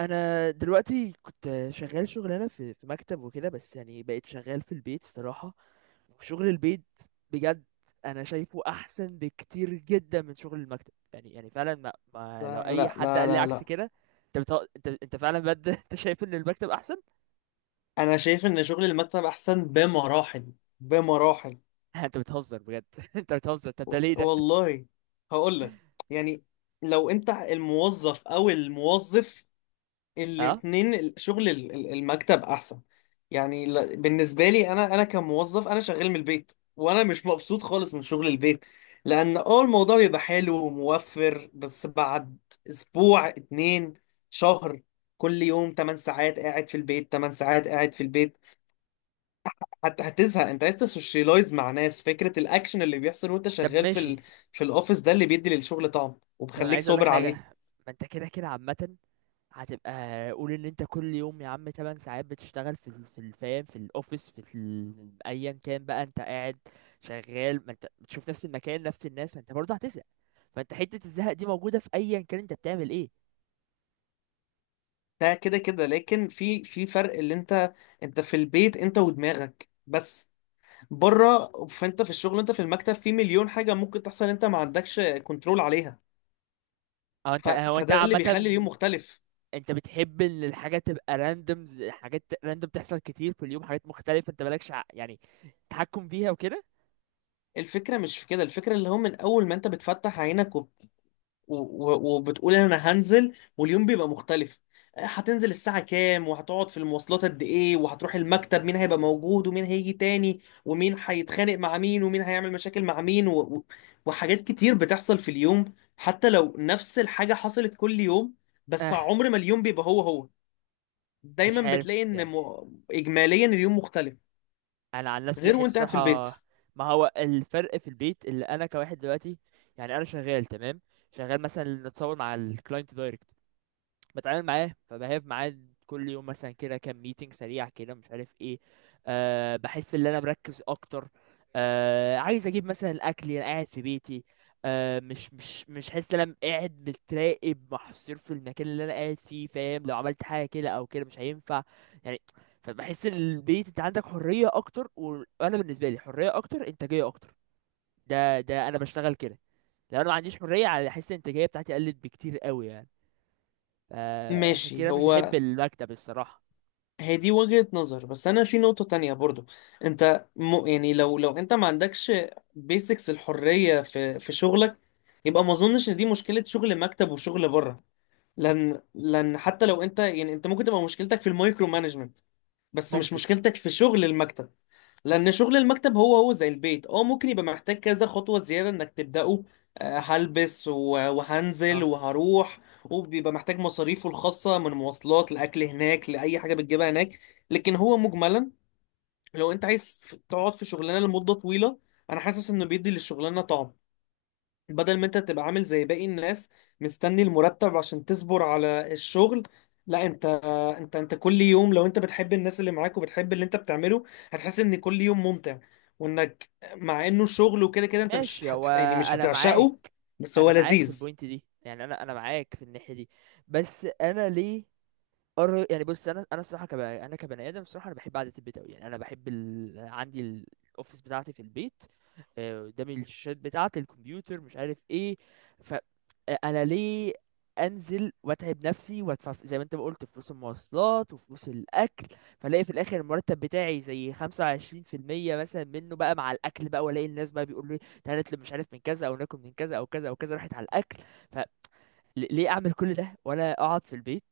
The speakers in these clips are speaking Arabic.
انا دلوقتي كنت شغال شغلانه في مكتب وكده، بس يعني بقيت شغال في البيت الصراحه، وشغل البيت بجد انا شايفه احسن بكتير جدا من شغل المكتب. يعني فعلا ما لو لا اي لا حد لا قال لي لا عكس لا. كده. انت بتهزر، انت فعلا بجد؟ انت شايف ان المكتب احسن؟ انا شايف ان شغل المكتب احسن بمراحل، بمراحل. انت بتهزر بجد انت بتهزر، طب ده ليه ده؟ والله هقول لك، يعني لو انت الموظف او الموظف اه. الاتنين، شغل المكتب احسن. يعني بالنسبه لي، انا كموظف انا شغال من البيت وانا مش مبسوط خالص من شغل البيت، لان اه الموضوع بيبقى حلو وموفر، بس بعد اسبوع، اتنين، شهر، كل يوم 8 ساعات قاعد في البيت، 8 ساعات قاعد في البيت، حتى هتزهق. انت عايز تسوشيلايز مع ناس، فكره الاكشن اللي بيحصل وانت طب شغال في ماشي. في الاوفيس، ده اللي بيدي للشغل طعم طب انا وبخليك عايز اقول لك صابر عليه. حاجه. ما انت كده كده عامه هتبقى قول ان انت كل يوم يا عم 8 ساعات بتشتغل في الفام في الاوفيس ايا كان بقى انت قاعد شغال، ما انت بتشوف نفس المكان نفس الناس، ما انت برضه هتزهق. فانت حتة الزهق دي موجودة في ايا كان انت بتعمل ايه. ده كده كده، لكن في فرق. اللي انت، انت في البيت انت ودماغك بس. بره، فانت في الشغل، انت في المكتب، في مليون حاجه ممكن تحصل انت ما عندكش كنترول عليها. او انت هو انت فده اللي عامة. بيخلي اليوم مختلف. انت بتحب ان الحاجة تبقى راندوم، حاجات راندوم تحصل كتير في اليوم، حاجات مختلفة انت مالكش يعني تحكم فيها وكده. الفكره مش في كده، الفكره اللي هو من اول ما انت بتفتح عينك وبتقول انا هنزل، واليوم بيبقى مختلف. آه، هتنزل الساعة كام، وهتقعد في المواصلات قد ايه، وهتروح المكتب مين هيبقى موجود ومين هيجي تاني ومين هيتخانق مع مين ومين هيعمل مشاكل مع مين وحاجات كتير بتحصل في اليوم، حتى لو نفس الحاجة حصلت كل يوم، بس اه عمر ما اليوم بيبقى هو هو. دايما مش عارف بتلاقي ان يعني. اجماليا اليوم مختلف، انا عن نفسي غير وانت بحس قاعد في البيت. صراحه ما هو الفرق في البيت اللي انا كواحد دلوقتي. يعني انا شغال تمام، شغال مثلا نتصور مع الكلاينت دايركت، بتعامل معاه فبهاب معاه كل يوم مثلا، كده كام ميتنج سريع كده مش عارف ايه. أه بحس ان انا مركز اكتر. أه عايز اجيب مثلا الاكل انا قاعد في بيتي. أه مش حاسس ان انا قاعد متراقب محصور في المكان اللي انا قاعد فيه، فاهم؟ لو عملت حاجه كده او كده مش هينفع يعني. فبحس ان البيت انت عندك حريه اكتر، وانا بالنسبه لي حريه اكتر، انتاجيه اكتر. ده انا بشتغل كده. لو انا ما عنديش حريه على احس الانتاجيه بتاعتي قلت بكتير قوي يعني. عشان ماشي. كده مش بحب هو المكتب الصراحة. هي دي وجهة نظر، بس انا في نقطة تانية برضو. انت يعني لو انت ما عندكش بيسكس الحرية في شغلك، يبقى ما اظنش ان دي مشكلة شغل مكتب وشغل بره. لان حتى لو انت، يعني انت ممكن تبقى مشكلتك في المايكرو مانجمنت، بس مش ممكن. مشكلتك في شغل المكتب. لان شغل المكتب هو هو زي البيت، اه ممكن يبقى محتاج كذا خطوة زيادة انك تبدأه، آه، هلبس وهنزل اه وهروح، وبيبقى محتاج مصاريفه الخاصة، من مواصلات، لأكل هناك، لأي حاجة بتجيبها هناك. لكن هو مجملا، لو انت عايز تقعد في شغلانة لمدة طويلة، انا حاسس انه بيدي للشغلانة طعم، بدل ما انت تبقى عامل زي باقي الناس مستني المرتب عشان تصبر على الشغل. لا، انت كل يوم، لو انت بتحب الناس اللي معاك وبتحب اللي انت بتعمله، هتحس ان كل يوم ممتع، وانك مع انه شغل وكده كده انت مش ماشي هت... هو. يعني مش انا معاك هتعشقه، بس هو انا معاك في لذيذ. البوينت دي. يعني انا معاك في الناحية دي. بس انا ليه؟ يعني بص، انا الصراحه انا كبني ادم الصراحه انا بحب قعده البيت قوي يعني. انا بحب عندي الاوفيس بتاعتي في البيت. قدامي الشاشات بتاعتي الكمبيوتر مش عارف ايه. ف انا ليه انزل واتعب نفسي وادفع زي ما انت ما قلت فلوس المواصلات وفلوس الاكل، فلاقي في الاخر المرتب بتاعي زي 25% مثلا منه بقى مع الاكل بقى، والاقي الناس بقى بيقولوا لي تعالى نطلب مش عارف من كذا، او ناكل من كذا او كذا او كذا، راحت على الاكل. ليه اعمل كل ده وانا اقعد في البيت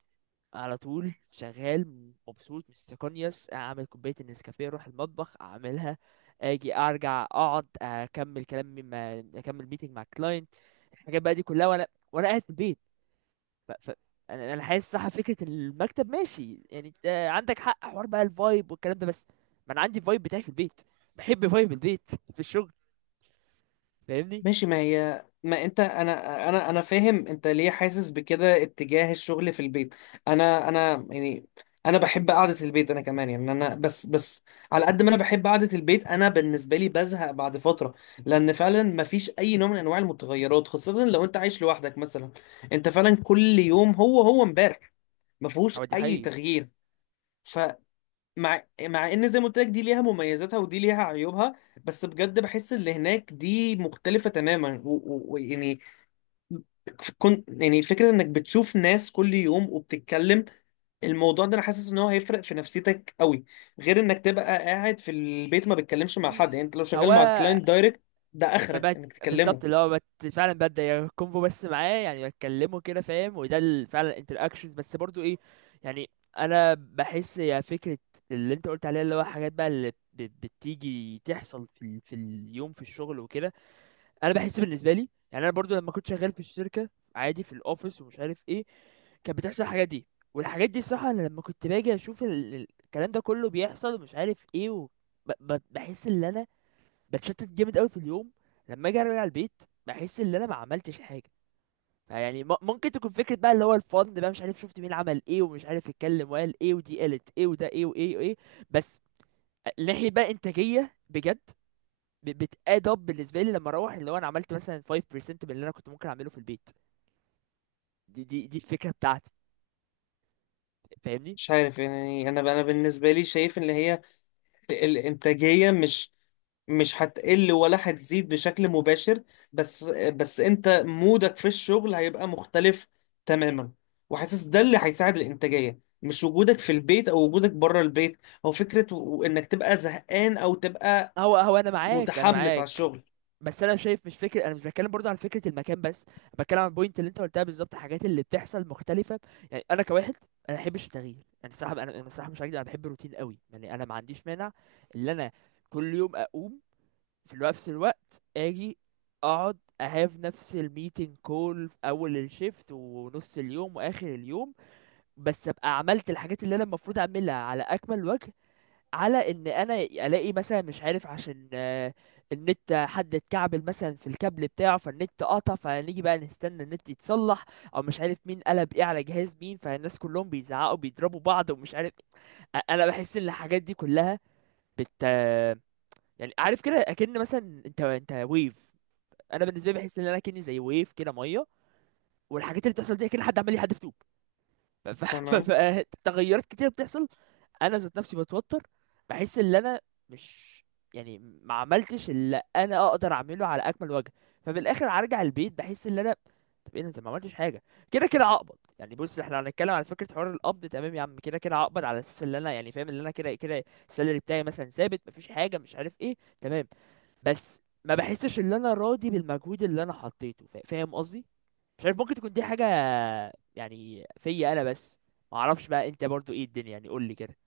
على طول شغال مبسوط مستقنيس، اعمل كوبايه النسكافيه اروح المطبخ اعملها، اجي ارجع اقعد اكمل كلامي مع اكمل ميتنج مع الكلاينت. الحاجات بقى دي كلها وانا وانا قاعد في البيت. ف... ف... انا حاسس صح فكره المكتب ماشي يعني، انت عندك حق حوار بقى الفايب والكلام ده، بس ما انا عندي الفايب بتاعي في البيت، بحب فايب البيت في الشغل. فاهمني؟ ماشي. ما هي، ما انت، انا فاهم انت ليه حاسس بكده اتجاه الشغل في البيت. انا يعني انا بحب قعدة البيت انا كمان، يعني انا بس على قد ما انا بحب قعدة البيت، انا بالنسبة لي بزهق بعد فترة، لان فعلا ما فيش اي نوع من انواع المتغيرات، خاصة لو انت عايش لوحدك مثلا. انت فعلا كل يوم هو هو امبارح، ما فيهوش هو دي اي حقيقي. تغيير. مع ان زي ما قلت لك دي ليها مميزاتها ودي ليها عيوبها، بس بجد بحس اللي هناك دي مختلفة تماما. ويعني كنت، يعني فكرة انك بتشوف ناس كل يوم وبتتكلم، الموضوع ده انا حاسس ان هو هيفرق في نفسيتك قوي، غير انك تبقى قاعد في البيت ما بتكلمش م- مع حد. يعني م. انت لو هو شغال مع الكلاينت دايركت، ده ما اخرك بقت انك تكلمه. بالظبط اللي هو فعلا ببدأ كونفو بس معاه يعني، بتكلمه كده فاهم، وده فعلا انتراكشنز بس برضو ايه يعني. انا بحس يا فكرة اللي انت قلت عليها اللي هو حاجات بقى اللي بتيجي تحصل في في اليوم في الشغل وكده. انا بحس بالنسبة لي يعني انا برضو لما كنت شغال في الشركة عادي في الاوفيس ومش عارف ايه، كانت بتحصل الحاجات دي. والحاجات دي الصراحة انا لما كنت باجي اشوف الكلام ده كله بيحصل ومش عارف ايه بحس ان انا بتشتت جامد قوي في اليوم. لما اجي ارجع البيت بحس ان انا ما عملتش حاجه يعني. ممكن تكون فكره بقى اللي هو الفن بقى، مش عارف شفت مين عمل ايه ومش عارف اتكلم وقال ايه ودي قالت ايه وده ايه وايه وايه. بس ناحيه بقى انتاجيه بجد بتاد اب بالنسبه لي لما اروح اللي هو انا عملت مثلا 5% من اللي انا كنت ممكن اعمله في البيت. دي الفكره بتاعتي. فاهمني؟ مش عارف. يعني انا بالنسبة لي شايف ان هي الانتاجية مش هتقل ولا هتزيد بشكل مباشر، بس انت مودك في الشغل هيبقى مختلف تماما، وحاسس ده اللي هيساعد الانتاجية، مش وجودك في البيت او وجودك بره البيت، او فكرة انك تبقى زهقان او تبقى هو انا معاك، انا متحمس على معاك. الشغل. بس انا شايف مش فكره، انا مش بتكلم برضه عن فكره المكان بس، بتكلم عن البوينت اللي انت قلتها بالظبط، الحاجات اللي بتحصل مختلفه. يعني انا كواحد انا ما بحبش التغيير. يعني الصراحه انا الصراحه مش هكدب، انا بحب الروتين قوي يعني. انا ما عنديش مانع ان انا كل يوم اقوم في الوقت نفس الوقت، اجي اقعد اهاف نفس الميتنج كول في اول الشيفت ونص اليوم واخر اليوم، بس ابقى عملت الحاجات اللي انا المفروض اعملها على اكمل وجه. على ان انا الاقي مثلا مش عارف عشان النت حد اتكعبل مثلا في الكابل بتاعه فالنت قطع فنيجي بقى نستنى النت يتصلح، او مش عارف مين قلب ايه على جهاز مين فالناس كلهم بيزعقوا بيضربوا بعض ومش عارف. انا بحس ان الحاجات دي كلها بت آه، يعني عارف كده اكن مثلا انت ويف، انا بالنسبه لي بحس ان انا كني زي ويف كده ميه، والحاجات اللي بتحصل دي كده حد عمال يحدف طوب. تمام. فتغيرات كتير بتحصل. انا ذات نفسي بتوتر، بحس ان انا مش يعني ما عملتش اللي انا اقدر اعمله على اكمل وجه. ففي الاخر هرجع البيت بحس ان انا، طب ايه ده انت ما عملتش حاجه؟ كده كده هقبض يعني. بص احنا هنتكلم على فكره حوار القبض، تمام يا عم كده كده هقبض على اساس ان انا يعني فاهم ان انا كده كده السالري بتاعي مثلا ثابت مفيش حاجه مش عارف ايه، تمام. بس ما بحسش ان انا راضي بالمجهود اللي انا حطيته، فاهم قصدي؟ مش عارف ممكن تكون دي حاجه يعني فيا انا بس. ما اعرفش بقى انت برضو ايه الدنيا، يعني قول لي كده.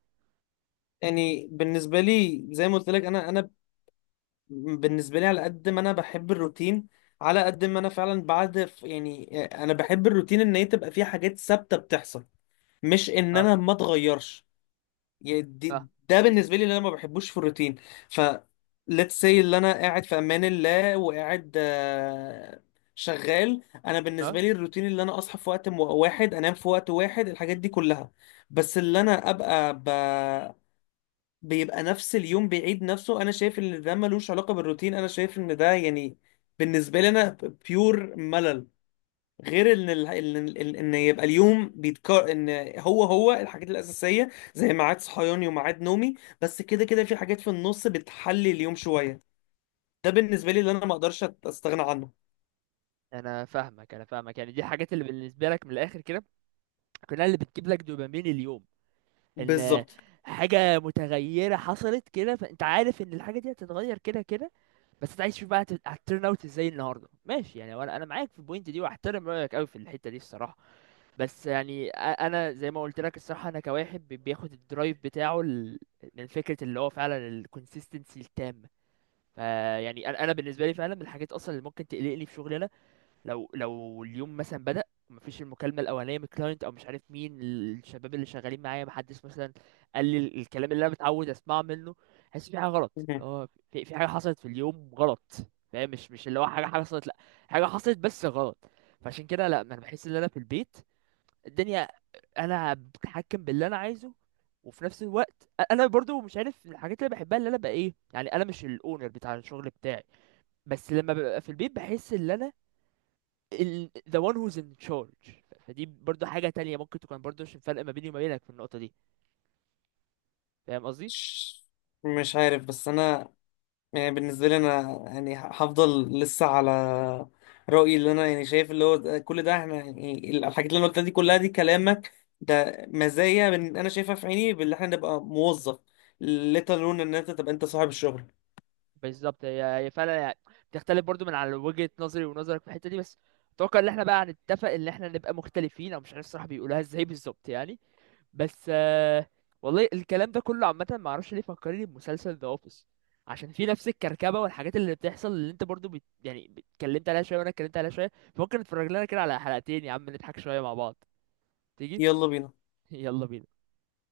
يعني بالنسبة لي زي ما قلت لك، انا بالنسبة لي على قد ما انا بحب الروتين، على قد ما انا فعلا، بعد، يعني انا بحب الروتين ان هي تبقى فيه حاجات ثابتة بتحصل، مش ان انا ما اتغيرش. يعني اه. ده بالنسبه لي اللي انا ما بحبوش في الروتين. ف let's say اللي انا قاعد في امان الله وقاعد، آه، شغال، انا اه، بالنسبه لي الروتين اللي انا اصحى في وقت واحد، انام في وقت واحد، الحاجات دي كلها. بس اللي انا ابقى بيبقى نفس اليوم بيعيد نفسه، انا شايف ان ده ملوش علاقه بالروتين. انا شايف ان ده يعني بالنسبه لي انا بيور ملل. غير ان ال... ان ان إن يبقى اليوم بيتكرر، ان هو هو الحاجات الاساسيه زي ميعاد صحياني وميعاد نومي، بس كده كده في حاجات في النص بتحلي اليوم شويه. ده بالنسبه لي اللي انا ما اقدرش استغنى عنه. انا فاهمك يعني، دي الحاجات اللي بالنسبه لك من الاخر كده كلها اللي بتجيب لك دوبامين اليوم. ان بالظبط. حاجه متغيره حصلت كده، فانت عارف ان الحاجه دي هتتغير كده كده، بس انت عايز تشوف بقى هتترن اوت ازاي النهارده ماشي يعني. وانا معاك في البوينت دي، واحترم رايك قوي في الحته دي الصراحه. بس يعني انا زي ما قلت لك الصراحه انا كواحد بياخد الدرايف بتاعه من فكره اللي هو فعلا الكونسيستنسي التامه. فيعني انا بالنسبه لي فعلا من الحاجات اصلا اللي ممكن تقلقني في شغلي، لو اليوم مثلا بدأ ومفيش المكالمة الأولانية من الكلاينت أو مش عارف مين الشباب اللي شغالين معايا، محدش مثلا قال لي الكلام اللي أنا متعود أسمعه منه، حاسس في حاجة غلط، اللي مهم. هو في حاجة حصلت في اليوم غلط. فاهم؟ مش اللي هو حاجة حصلت لأ، حاجة حصلت بس غلط. فعشان كده لأ، ما أنا بحس إن أنا في البيت الدنيا أنا بتحكم باللي أنا عايزه. وفي نفس الوقت انا برضو مش عارف، من الحاجات اللي بحبها اللي انا بقى ايه يعني، انا مش الاونر بتاع الشغل بتاعي، بس لما ببقى في البيت بحس ان انا the one who's in charge. فدي برضو حاجة تانية ممكن تكون برضو عشان فرق ما بيني وما بينك في النقطة دي. فاهم قصدي؟ مش مش عارف، بس انا يعني بالنسبة لي أنا يعني هفضل لسه على رأيي، اللي أنا يعني شايف اللي هو كل ده إحنا، يعني الحاجات اللي أنا قلتها دي كلها، دي كلامك، ده مزايا من أنا شايفها في عيني باللي إحنا نبقى موظف، لا تلون إن أنت تبقى أنت صاحب الشغل. بالظبط، هي فعلا يعني بتختلف برضو من على وجهة نظري ونظرك في الحتة دي. بس اتوقع ان احنا بقى هنتفق ان احنا نبقى مختلفين، او مش عارف الصراحة بيقولوها ازاي بالظبط يعني. بس والله الكلام ده كله عامة ما اعرفش ليه فكرني بمسلسل ذا اوفيس. عشان في نفس الكركبة والحاجات اللي بتحصل اللي انت برضو يعني اتكلمت عليها شوية وانا اتكلمت عليها شوية. فممكن نتفرج لنا كده على حلقتين يا عم نضحك شوية مع بعض. تيجي؟ يلا بينا. يلا بينا.